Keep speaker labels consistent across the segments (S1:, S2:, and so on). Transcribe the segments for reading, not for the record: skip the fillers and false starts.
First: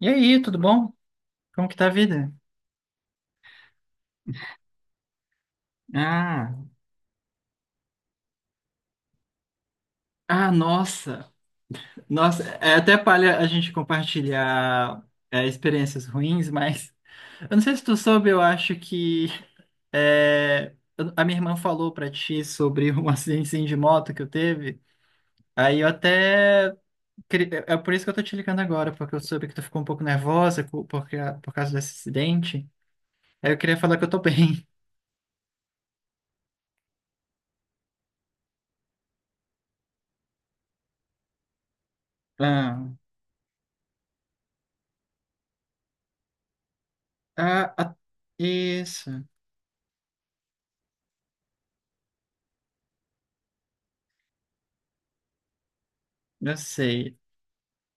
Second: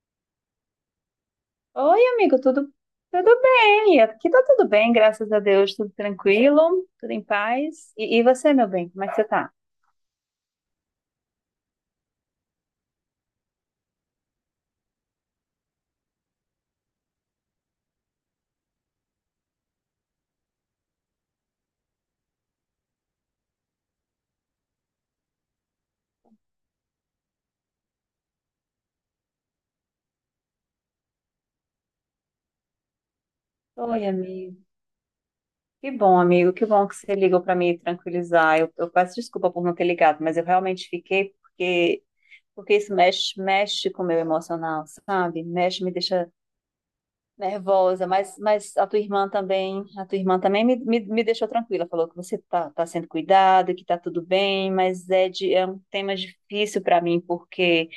S1: E aí, tudo bom? Como que tá a
S2: Oi,
S1: vida?
S2: amigo, tudo bem? Aqui tá tudo bem, graças a Deus, tudo
S1: Ah,
S2: tranquilo, tudo em paz. E você, meu bem, como é que você tá?
S1: ah, nossa, é até palha a gente compartilhar experiências ruins, mas eu não sei se tu soube, eu acho que a minha irmã falou pra ti sobre um acidente assim, de moto que eu teve. Aí eu até é por isso que eu tô te ligando agora, porque eu soube que tu ficou um pouco nervosa por causa desse acidente. Aí eu queria falar que
S2: Oi,
S1: eu tô
S2: amigo.
S1: bem.
S2: Que bom, amigo, que bom que você ligou para me tranquilizar. Eu peço desculpa por não ter ligado, mas eu realmente fiquei porque
S1: Ah,
S2: isso mexe, mexe com o meu emocional, sabe? Mexe, me deixa
S1: ah, ah,
S2: nervosa, mas a tua
S1: isso,
S2: irmã também, a tua irmã também me deixou tranquila, falou que você tá sendo cuidado, que tá tudo bem, mas é um tema
S1: eu
S2: difícil para
S1: sei.
S2: mim, porque,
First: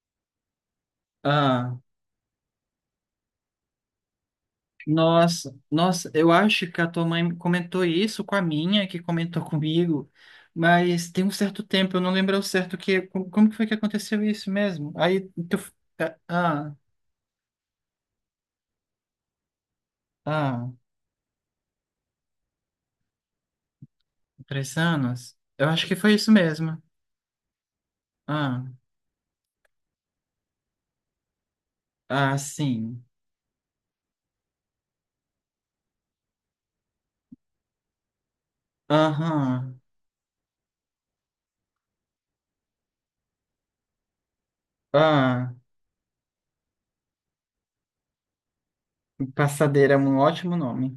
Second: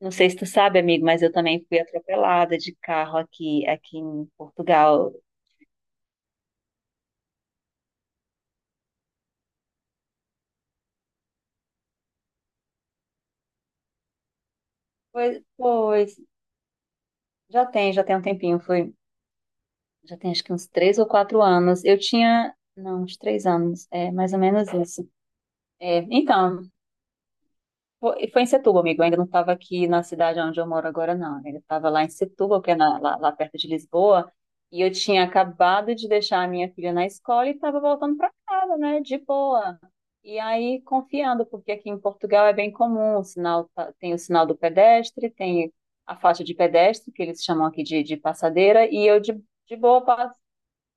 S2: não sei se tu sabe, amigo, mas eu também
S1: Ah.
S2: fui atropelada de carro aqui, aqui em Portugal.
S1: Nossa, eu acho que a tua mãe comentou isso com a minha, que comentou comigo, mas tem um certo tempo, eu não lembro ao certo que, como que foi que aconteceu isso mesmo? Aí,
S2: Pois,
S1: tu,
S2: pois,
S1: ah,
S2: já tem um tempinho, já tem acho que uns
S1: ah,
S2: 3 ou 4 anos, eu tinha, não, uns 3 anos, é mais ou menos
S1: três
S2: isso.
S1: anos? Eu acho que
S2: É,
S1: foi isso
S2: então,
S1: mesmo.
S2: foi em
S1: Ah,
S2: Setúbal, amigo. Eu ainda não estava aqui na cidade onde eu moro agora, não. Eu ainda estava lá em
S1: ah,
S2: Setúbal, que é
S1: sim.
S2: lá, lá perto de Lisboa. E eu tinha acabado de deixar a minha filha na escola e estava voltando para casa, né? De boa.
S1: Aham,
S2: E aí, confiando, porque aqui em Portugal é bem comum, o sinal, tem o sinal do pedestre,
S1: ah,
S2: tem a faixa de pedestre, que eles chamam aqui de passadeira, e eu de
S1: passadeira é
S2: boa
S1: um
S2: passo.
S1: ótimo nome.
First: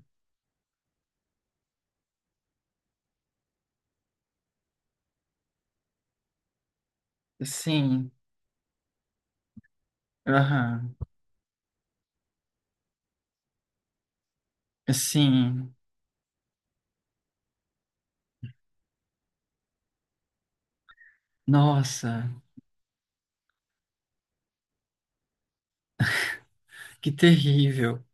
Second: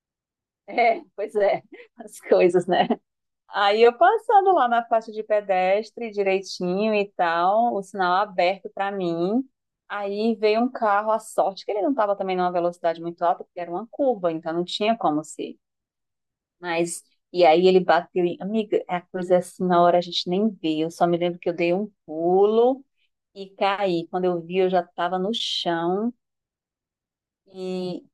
S2: É, pois é, as coisas, né? Aí eu passando lá na faixa de pedestre direitinho e tal, o
S1: Sim,
S2: sinal aberto pra mim. Aí veio um
S1: aham,
S2: carro, a sorte que ele não estava também numa velocidade muito alta, porque era uma curva, então não tinha como ser.
S1: sim.
S2: Mas e aí ele bateu, amiga, é a coisa é assim, na hora a gente nem vê. Eu só me lembro que eu dei um
S1: Nossa,
S2: pulo e caí. Quando eu vi, eu já estava no chão
S1: que
S2: e
S1: terrível.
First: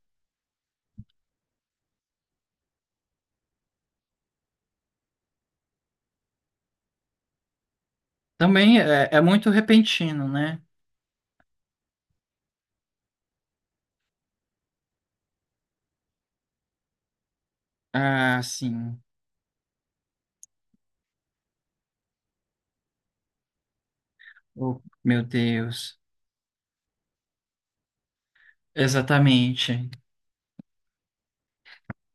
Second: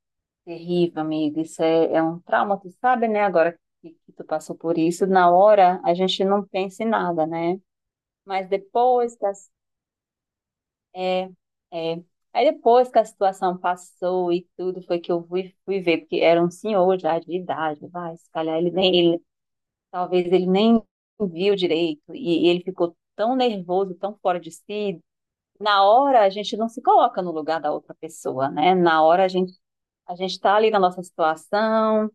S2: terrível, amiga. Isso é, é um trauma, tu sabe, né? Agora que tu passou por isso, na hora a gente não pensa em nada, né? Mas
S1: Também
S2: depois
S1: é
S2: que a,
S1: muito repentino, né?
S2: é, é. Aí depois que a situação passou e tudo, foi que eu fui ver, porque era um senhor já de idade, vai, se
S1: Ah,
S2: calhar ele
S1: sim.
S2: nem, ele, talvez ele nem viu direito, e ele ficou tão nervoso, tão fora de
S1: Oh,
S2: si.
S1: meu
S2: Na
S1: Deus.
S2: hora a gente não se coloca no lugar da outra pessoa, né? Na hora a gente
S1: Exatamente.
S2: a gente está ali na nossa situação,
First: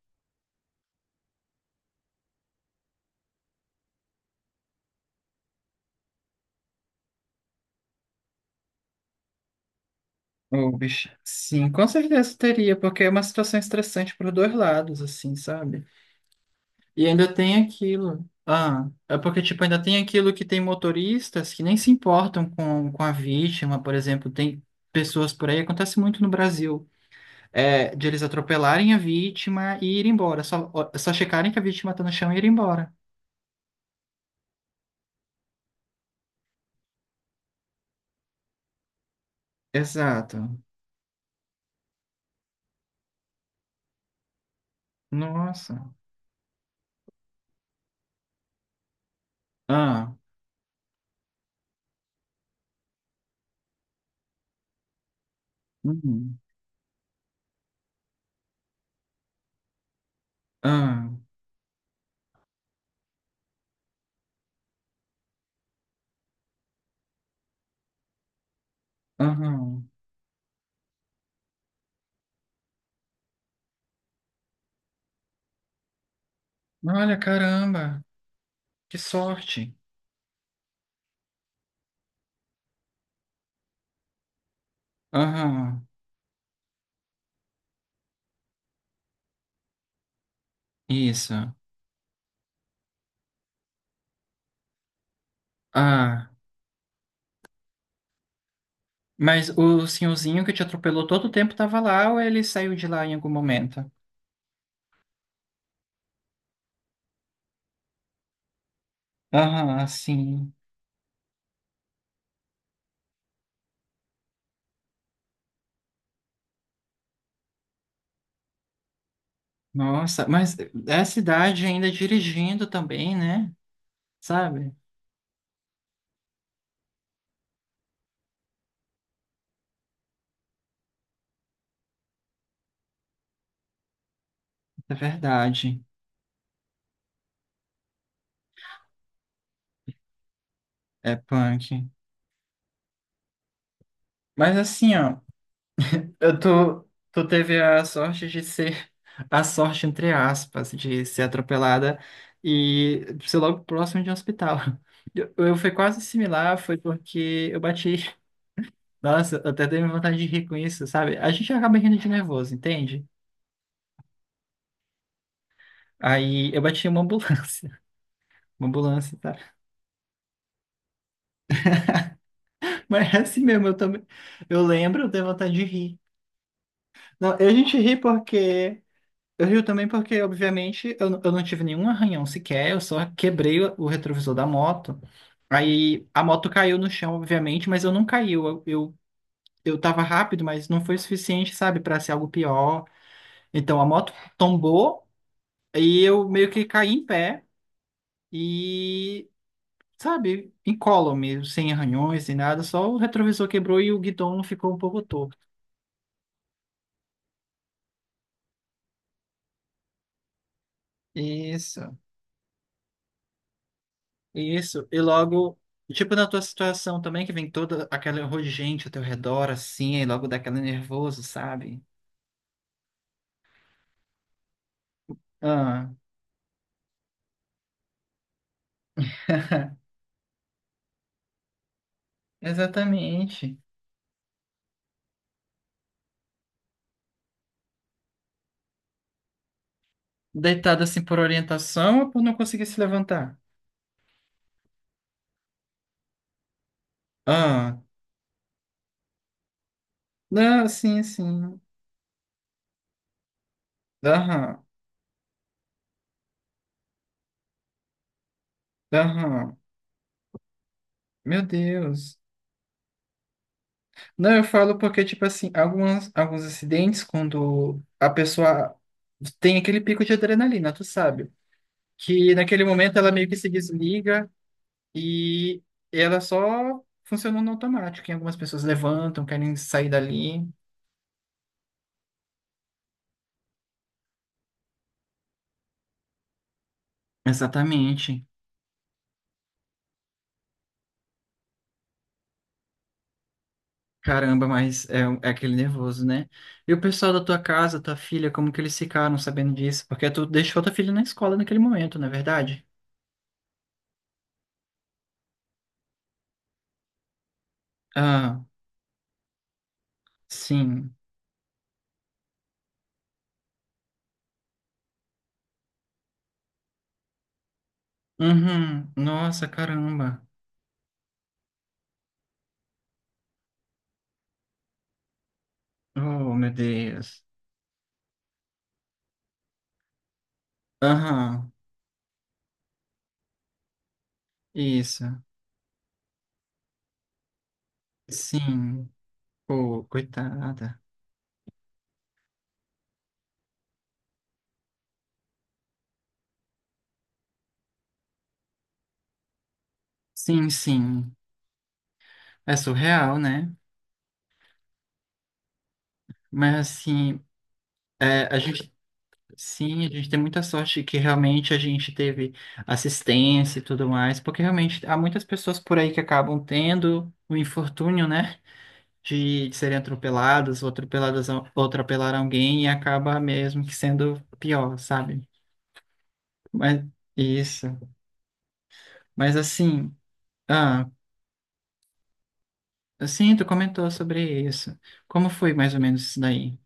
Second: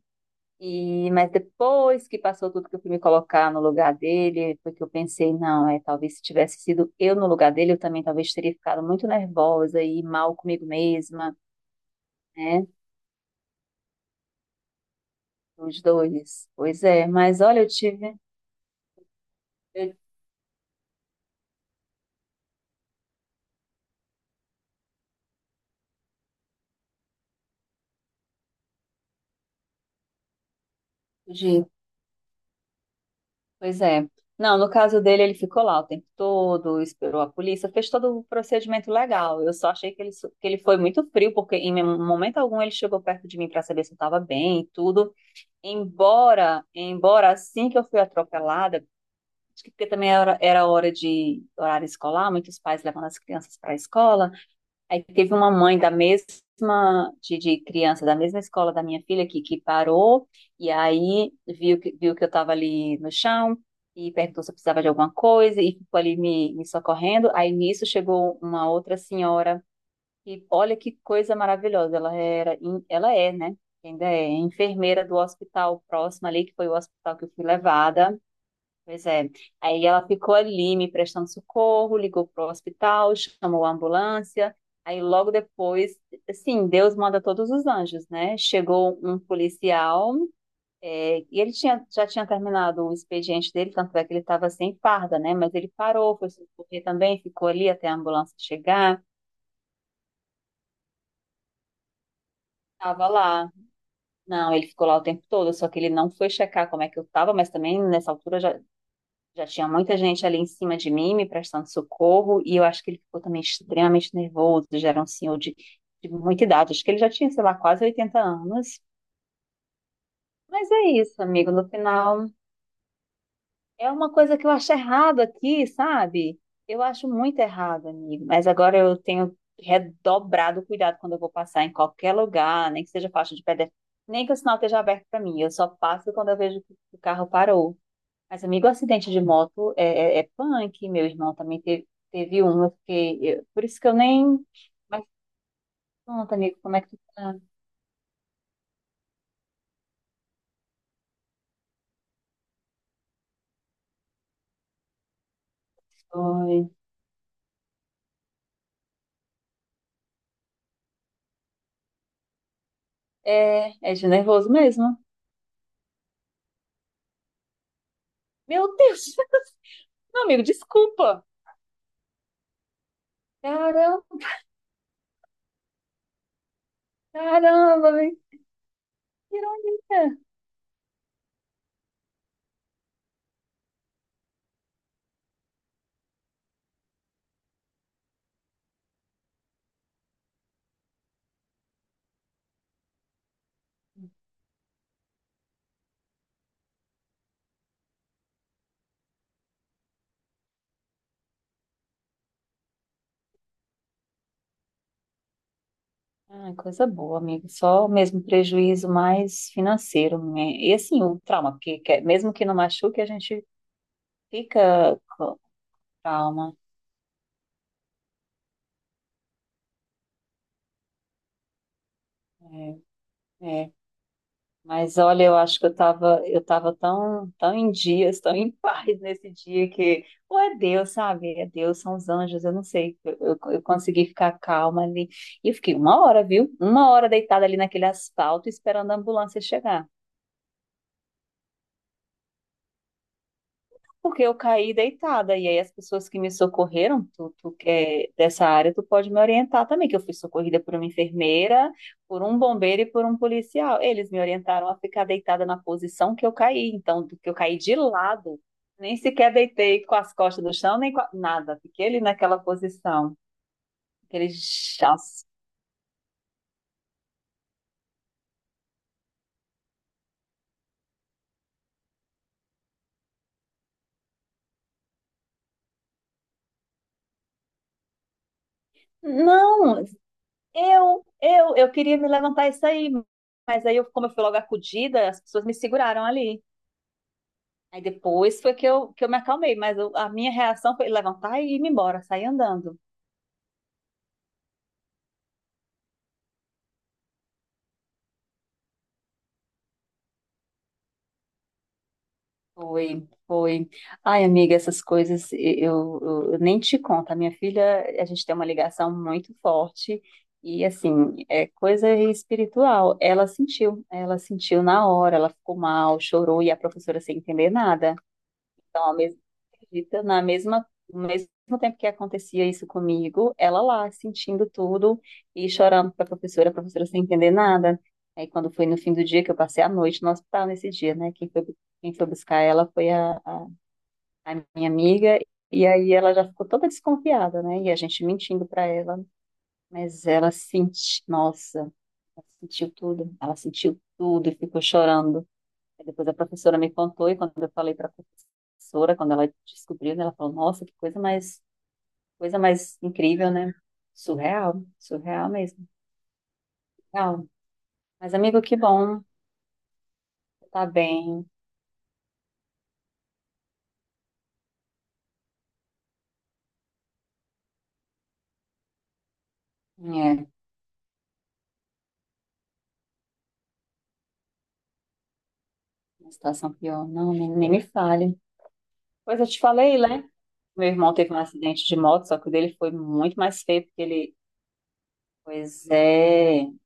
S2: e, mas depois que passou tudo que eu fui me colocar no lugar dele, foi que eu pensei, não, é, talvez se tivesse sido eu no lugar dele, eu também talvez teria ficado muito nervosa e mal comigo
S1: Oh, bicho.
S2: mesma,
S1: Sim, com certeza
S2: né?
S1: teria, porque é uma situação estressante para os dois lados, assim,
S2: Os
S1: sabe?
S2: dois. Pois
S1: E
S2: é,
S1: ainda
S2: mas
S1: tem
S2: olha,
S1: aquilo. Ah, é porque, tipo, ainda
S2: eu
S1: tem aquilo que tem motoristas que nem se importam com a vítima, por exemplo, tem pessoas por aí, acontece muito no Brasil, é, de eles atropelarem a vítima e ir embora, só checarem que a
S2: fugi.
S1: vítima está no chão e ir embora.
S2: Pois é. Não, no caso dele, ele ficou lá o tempo todo, esperou a polícia, fez todo o procedimento legal. Eu só achei que que
S1: Exato.
S2: ele foi muito frio, porque em momento algum ele chegou perto de mim para saber se eu estava bem e tudo.
S1: Nossa.
S2: Embora assim que eu fui atropelada, acho que porque também
S1: Ah,
S2: era hora de horário escolar, muitos pais levando as crianças para a escola. Aí teve uma mãe da
S1: uhum,
S2: mesma, de criança da mesma escola da minha filha que parou, e
S1: ah,
S2: aí viu que eu estava ali no chão e perguntou se eu precisava de alguma coisa e ficou ali me socorrendo. Aí nisso chegou uma outra senhora
S1: aham.
S2: e olha que coisa maravilhosa, ela é, né? Ainda é enfermeira do hospital próximo ali, que foi o hospital
S1: Olha,
S2: que eu fui
S1: caramba,
S2: levada.
S1: que
S2: Pois é.
S1: sorte.
S2: Aí ela ficou ali me prestando socorro, ligou pro hospital, chamou a ambulância. Aí logo
S1: Aham,
S2: depois, assim, Deus manda todos os anjos, né? Chegou um policial, é,
S1: isso.
S2: e já tinha terminado o expediente dele, tanto é que ele estava sem farda, né? Mas ele parou, foi
S1: Ah,
S2: socorrer também, ficou ali até a ambulância chegar.
S1: mas o senhorzinho que te atropelou todo o tempo tava lá ou ele saiu de lá
S2: Estava
S1: em algum
S2: lá.
S1: momento?
S2: Não, ele ficou lá o tempo todo, só que ele não foi checar como é que eu tava, mas também nessa altura já tinha
S1: Aham,
S2: muita gente ali em
S1: sim.
S2: cima de mim me prestando socorro, e eu acho que ele ficou também extremamente nervoso, já era um senhor de muita idade, acho que ele já tinha, sei lá, quase 80 anos.
S1: Nossa, mas
S2: Mas é
S1: é a
S2: isso, amigo,
S1: cidade
S2: no
S1: ainda
S2: final
S1: dirigindo também, né?
S2: é uma coisa que eu
S1: Sabe?
S2: acho errado aqui, sabe? Eu acho muito errado, amigo. Mas agora eu tenho redobrado o cuidado quando eu vou passar em qualquer lugar, nem que seja faixa de pedestre, nem que o sinal esteja
S1: É
S2: aberto para mim. Eu só
S1: verdade.
S2: passo quando eu vejo que o carro parou. Mas, amigo, o acidente de moto é, é punk. Meu
S1: É
S2: irmão também
S1: punk.
S2: teve um. Por isso que eu nem.
S1: Mas assim,
S2: Mas
S1: ó,
S2: pronto,
S1: eu
S2: amigo, como é que
S1: tô,
S2: tu
S1: tu
S2: tá?
S1: teve a sorte de ser a sorte, entre aspas, de ser atropelada e ser logo próximo de um hospital. Eu fui quase
S2: Foi.
S1: similar, foi porque eu bati. Nossa, eu até dei vontade de rir com isso, sabe? A gente acaba rindo de nervoso, entende?
S2: É, é de nervoso mesmo.
S1: Aí eu bati em uma ambulância. Uma
S2: Meu Deus!
S1: ambulância, tá?
S2: Não, amigo, desculpa.
S1: Mas é assim mesmo, eu
S2: Caramba!
S1: também. Eu lembro, eu dei vontade de rir. Não, a gente
S2: Caramba,
S1: ri
S2: velho,
S1: porque.
S2: que
S1: Eu rio também
S2: ironia.
S1: porque, obviamente, eu não tive nenhum arranhão sequer, eu só quebrei o retrovisor da moto. Aí a moto caiu no chão, obviamente, mas eu não caiu. Eu tava rápido, mas não foi suficiente, sabe, para ser algo pior. Então a moto tombou e eu meio que caí em pé e, sabe, incólume, sem arranhões, sem nada, só o retrovisor quebrou e o guidão ficou um pouco torto.
S2: Ah, coisa boa, amigo. Só o mesmo prejuízo mais financeiro, né? E assim, o trauma,
S1: Isso.
S2: mesmo que não machuque, a gente
S1: Isso, e
S2: fica com
S1: logo, tipo na tua
S2: trauma.
S1: situação também, que vem toda aquela horror de gente ao teu redor, assim, e logo dá aquele nervoso, sabe?
S2: É, é. Mas olha, eu acho que eu
S1: Ah,
S2: tava, eu tava tão, tão em dias, tão em paz nesse dia que, ou é Deus, sabe? É Deus, são os anjos, eu não sei. Eu, eu,
S1: exatamente.
S2: eu consegui ficar calma ali. E eu fiquei uma hora, viu? Uma hora deitada ali naquele asfalto esperando a ambulância chegar.
S1: Deitado assim por orientação ou por não conseguir se levantar?
S2: Porque eu caí deitada, e aí as pessoas que me socorreram, tu que
S1: Ah,
S2: é dessa área, tu pode me orientar também, que eu fui socorrida
S1: não,
S2: por uma
S1: sim, sim.
S2: enfermeira, por um bombeiro e por um policial. Eles me
S1: Aham,
S2: orientaram a ficar deitada na posição que eu caí, então, do que eu caí de lado, nem sequer
S1: aham.
S2: deitei com as costas no chão, nem com
S1: Meu
S2: nada, fiquei ali
S1: Deus.
S2: naquela posição, aquele
S1: Não, eu falo porque,
S2: chás.
S1: tipo assim, alguns acidentes, quando a pessoa tem aquele pico de adrenalina, tu sabe? Que naquele momento ela meio que se desliga. E ela só funcionou no automático. E algumas pessoas levantam, querem
S2: Não,
S1: sair dali.
S2: eu queria me levantar isso aí, mas aí, eu, como eu fui logo acudida, as pessoas me seguraram ali. Aí
S1: Exatamente.
S2: depois foi que eu me acalmei, mas a minha reação foi levantar e ir me embora, sair andando.
S1: Caramba, mas é aquele nervoso, né? E o pessoal da tua casa, tua filha, como que eles ficaram sabendo disso? Porque tu deixou tua filha na escola naquele momento, não é verdade?
S2: Foi. Ai, amiga, essas coisas, eu nem te conto. A minha filha, a gente tem
S1: Ah,
S2: uma ligação muito forte e,
S1: sim.
S2: assim, é coisa espiritual. Ela sentiu na hora, ela ficou mal, chorou e a professora sem entender nada. Então,
S1: Uhum.
S2: ao mesmo,
S1: Nossa,
S2: acredita,
S1: caramba.
S2: na mesma, no mesmo tempo que acontecia isso comigo, ela lá sentindo tudo e chorando para
S1: Oh, meu
S2: a professora sem
S1: Deus.
S2: entender nada. Aí, quando foi no fim do dia, que eu passei a noite no hospital nesse dia, né? Quem foi,
S1: Aham,
S2: quem foi buscar ela foi a minha
S1: isso.
S2: amiga. E aí ela já ficou toda desconfiada, né? E a gente mentindo para
S1: Sim.
S2: ela.
S1: Pô,
S2: Mas ela
S1: coitada.
S2: sentiu, nossa, ela sentiu tudo. Ela sentiu tudo e ficou chorando. Aí depois a professora me contou e quando eu falei para a professora, quando ela descobriu, né, ela falou:
S1: Sim,
S2: "Nossa, que coisa
S1: sim.
S2: mais, coisa
S1: É
S2: mais
S1: surreal,
S2: incrível,
S1: né?
S2: né? Surreal, surreal mesmo.
S1: Mas assim,
S2: Real. Mas
S1: é, a
S2: amigo, que
S1: gente.
S2: bom,
S1: Sim, a gente tem muita
S2: tá
S1: sorte que
S2: bem.
S1: realmente a gente teve assistência e tudo mais, porque realmente há muitas pessoas por aí que acabam tendo o infortúnio, né, de serem
S2: É,
S1: atropeladas, ou atropeladas, ou atropelar alguém e acaba mesmo que sendo pior, sabe?
S2: uma situação
S1: Mas
S2: pior, não, nem me
S1: isso.
S2: fale. Pois eu
S1: Mas
S2: te falei,
S1: assim,
S2: né? Meu
S1: ah,
S2: irmão teve um acidente de moto, só que o dele foi muito
S1: assim,
S2: mais
S1: tu
S2: feio porque
S1: comentou
S2: ele,
S1: sobre isso. Como foi
S2: pois
S1: mais ou menos isso
S2: é,
S1: daí?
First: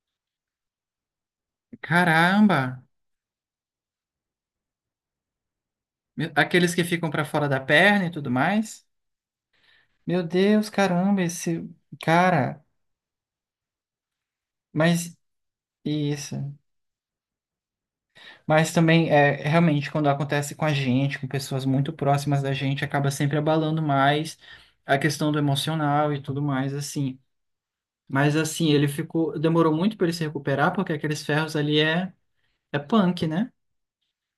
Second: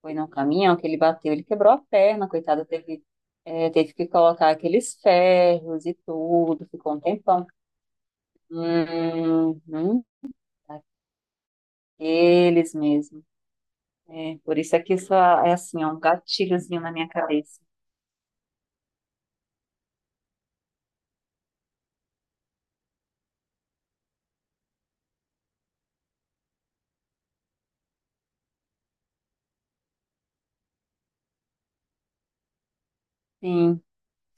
S2: foi num caminhão que ele bateu, ele quebrou a perna, coitado,
S1: Caramba!
S2: teve que colocar aqueles ferros e
S1: Meu-
S2: tudo,
S1: aqueles que
S2: ficou um
S1: ficam pra
S2: tempão.
S1: fora da perna e tudo mais?
S2: Uhum,
S1: Meu Deus, caramba, esse. Cara,
S2: aqueles mesmo. É, por isso é que isso
S1: mas
S2: é assim, é um
S1: isso.
S2: gatilhozinho na minha cabeça.
S1: Mas também é realmente quando acontece com a gente, com pessoas muito próximas da gente, acaba sempre abalando mais a questão do emocional e tudo mais assim. Mas assim, ele ficou, demorou muito para ele se recuperar, porque aqueles ferros ali é punk, né?
S2: Sim,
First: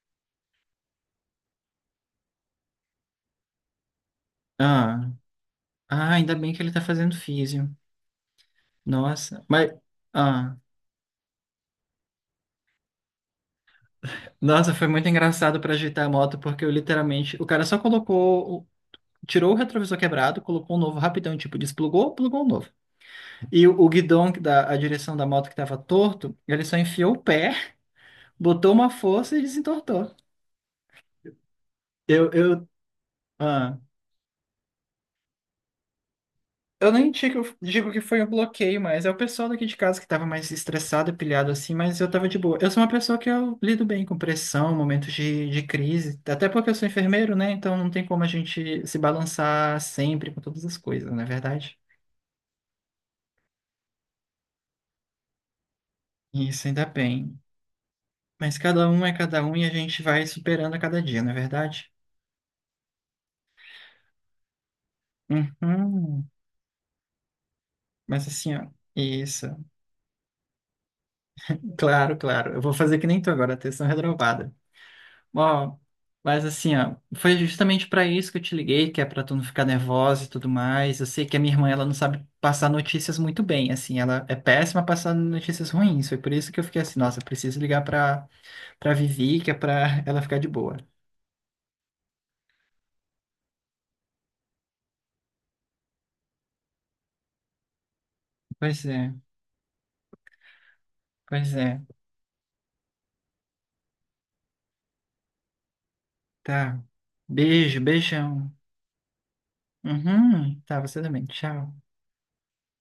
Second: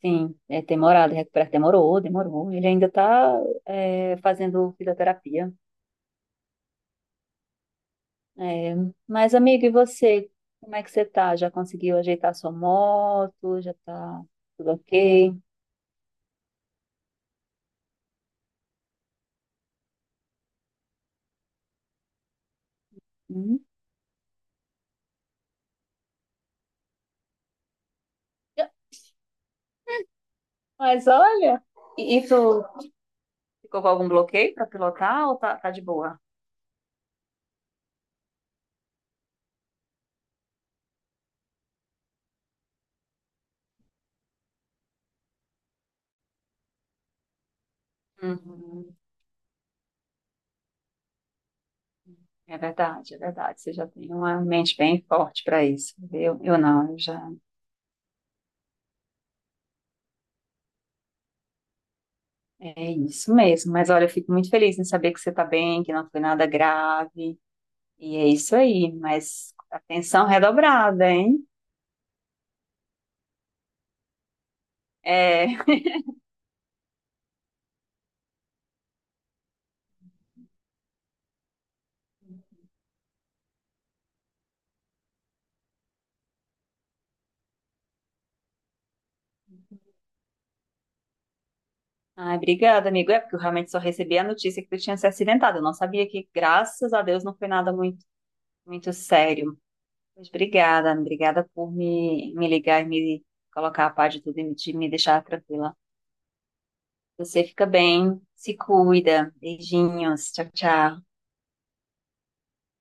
S2: sim, é demorado, é recuperar demorou, demorou. Ele ainda está fazendo
S1: Ah,
S2: fisioterapia.
S1: ah, ainda bem que ele tá fazendo físio.
S2: É, mas,
S1: Nossa,
S2: amigo,
S1: mas
S2: e você?
S1: ah,
S2: Como é que você tá? Já conseguiu ajeitar sua moto? Já tá tudo
S1: nossa, foi muito
S2: ok?
S1: engraçado para ajeitar a moto, porque eu literalmente, o cara só colocou, tirou o retrovisor quebrado, colocou um novo rapidão, tipo, desplugou, plugou o novo.
S2: Uhum.
S1: E o guidão, a direção da moto que estava torto, ele só enfiou o pé, botou uma força e desentortou.
S2: Mas olha, e
S1: Eu,
S2: tu
S1: eu, ah,
S2: ficou com algum bloqueio para pilotar ou tá de boa?
S1: eu nem digo, digo que foi um bloqueio, mas é o pessoal daqui de casa que estava mais estressado, pilhado assim, mas eu estava de boa. Eu sou uma pessoa que eu lido bem com pressão, momentos de crise, até porque eu sou enfermeiro, né? Então não tem como a gente
S2: Uhum.
S1: se balançar sempre com todas as coisas, não é verdade?
S2: É verdade, é verdade. Você já tem uma mente bem forte para isso. Eu
S1: Isso, ainda
S2: não, eu já.
S1: bem. Mas cada um é cada um e a gente vai superando a cada dia, não é verdade?
S2: É isso mesmo. Mas olha, eu fico muito feliz em saber que você está bem, que não foi
S1: Uhum.
S2: nada grave. E
S1: Mas
S2: é
S1: assim,
S2: isso
S1: ó,
S2: aí.
S1: isso.
S2: Mas atenção redobrada, hein?
S1: Claro, claro. Eu vou fazer que nem tu agora, atenção redobrada.
S2: É.
S1: Ó, mas assim, ó, foi justamente pra isso que eu te liguei, que é pra tu não ficar nervosa e tudo mais. Eu sei que a minha irmã, ela não sabe passar notícias muito bem, assim, ela é péssima passando notícias ruins. Foi por isso que eu fiquei assim, nossa, eu preciso ligar pra, pra Vivi, que é pra ela ficar de boa.
S2: Ai, obrigada, amigo. É porque eu realmente só recebi a notícia que tu tinha se acidentado. Eu não sabia que, graças a Deus, não foi nada muito,
S1: Pois
S2: muito
S1: é,
S2: sério. Mas obrigada, obrigada
S1: pois
S2: por
S1: é.
S2: me ligar e me colocar a par de tudo e de me deixar tranquila.
S1: Tá.
S2: Você fica
S1: Beijo,
S2: bem,
S1: beijão.
S2: se cuida. Beijinhos, tchau,
S1: Uhum. Tá, você
S2: tchau.
S1: também. Tchau.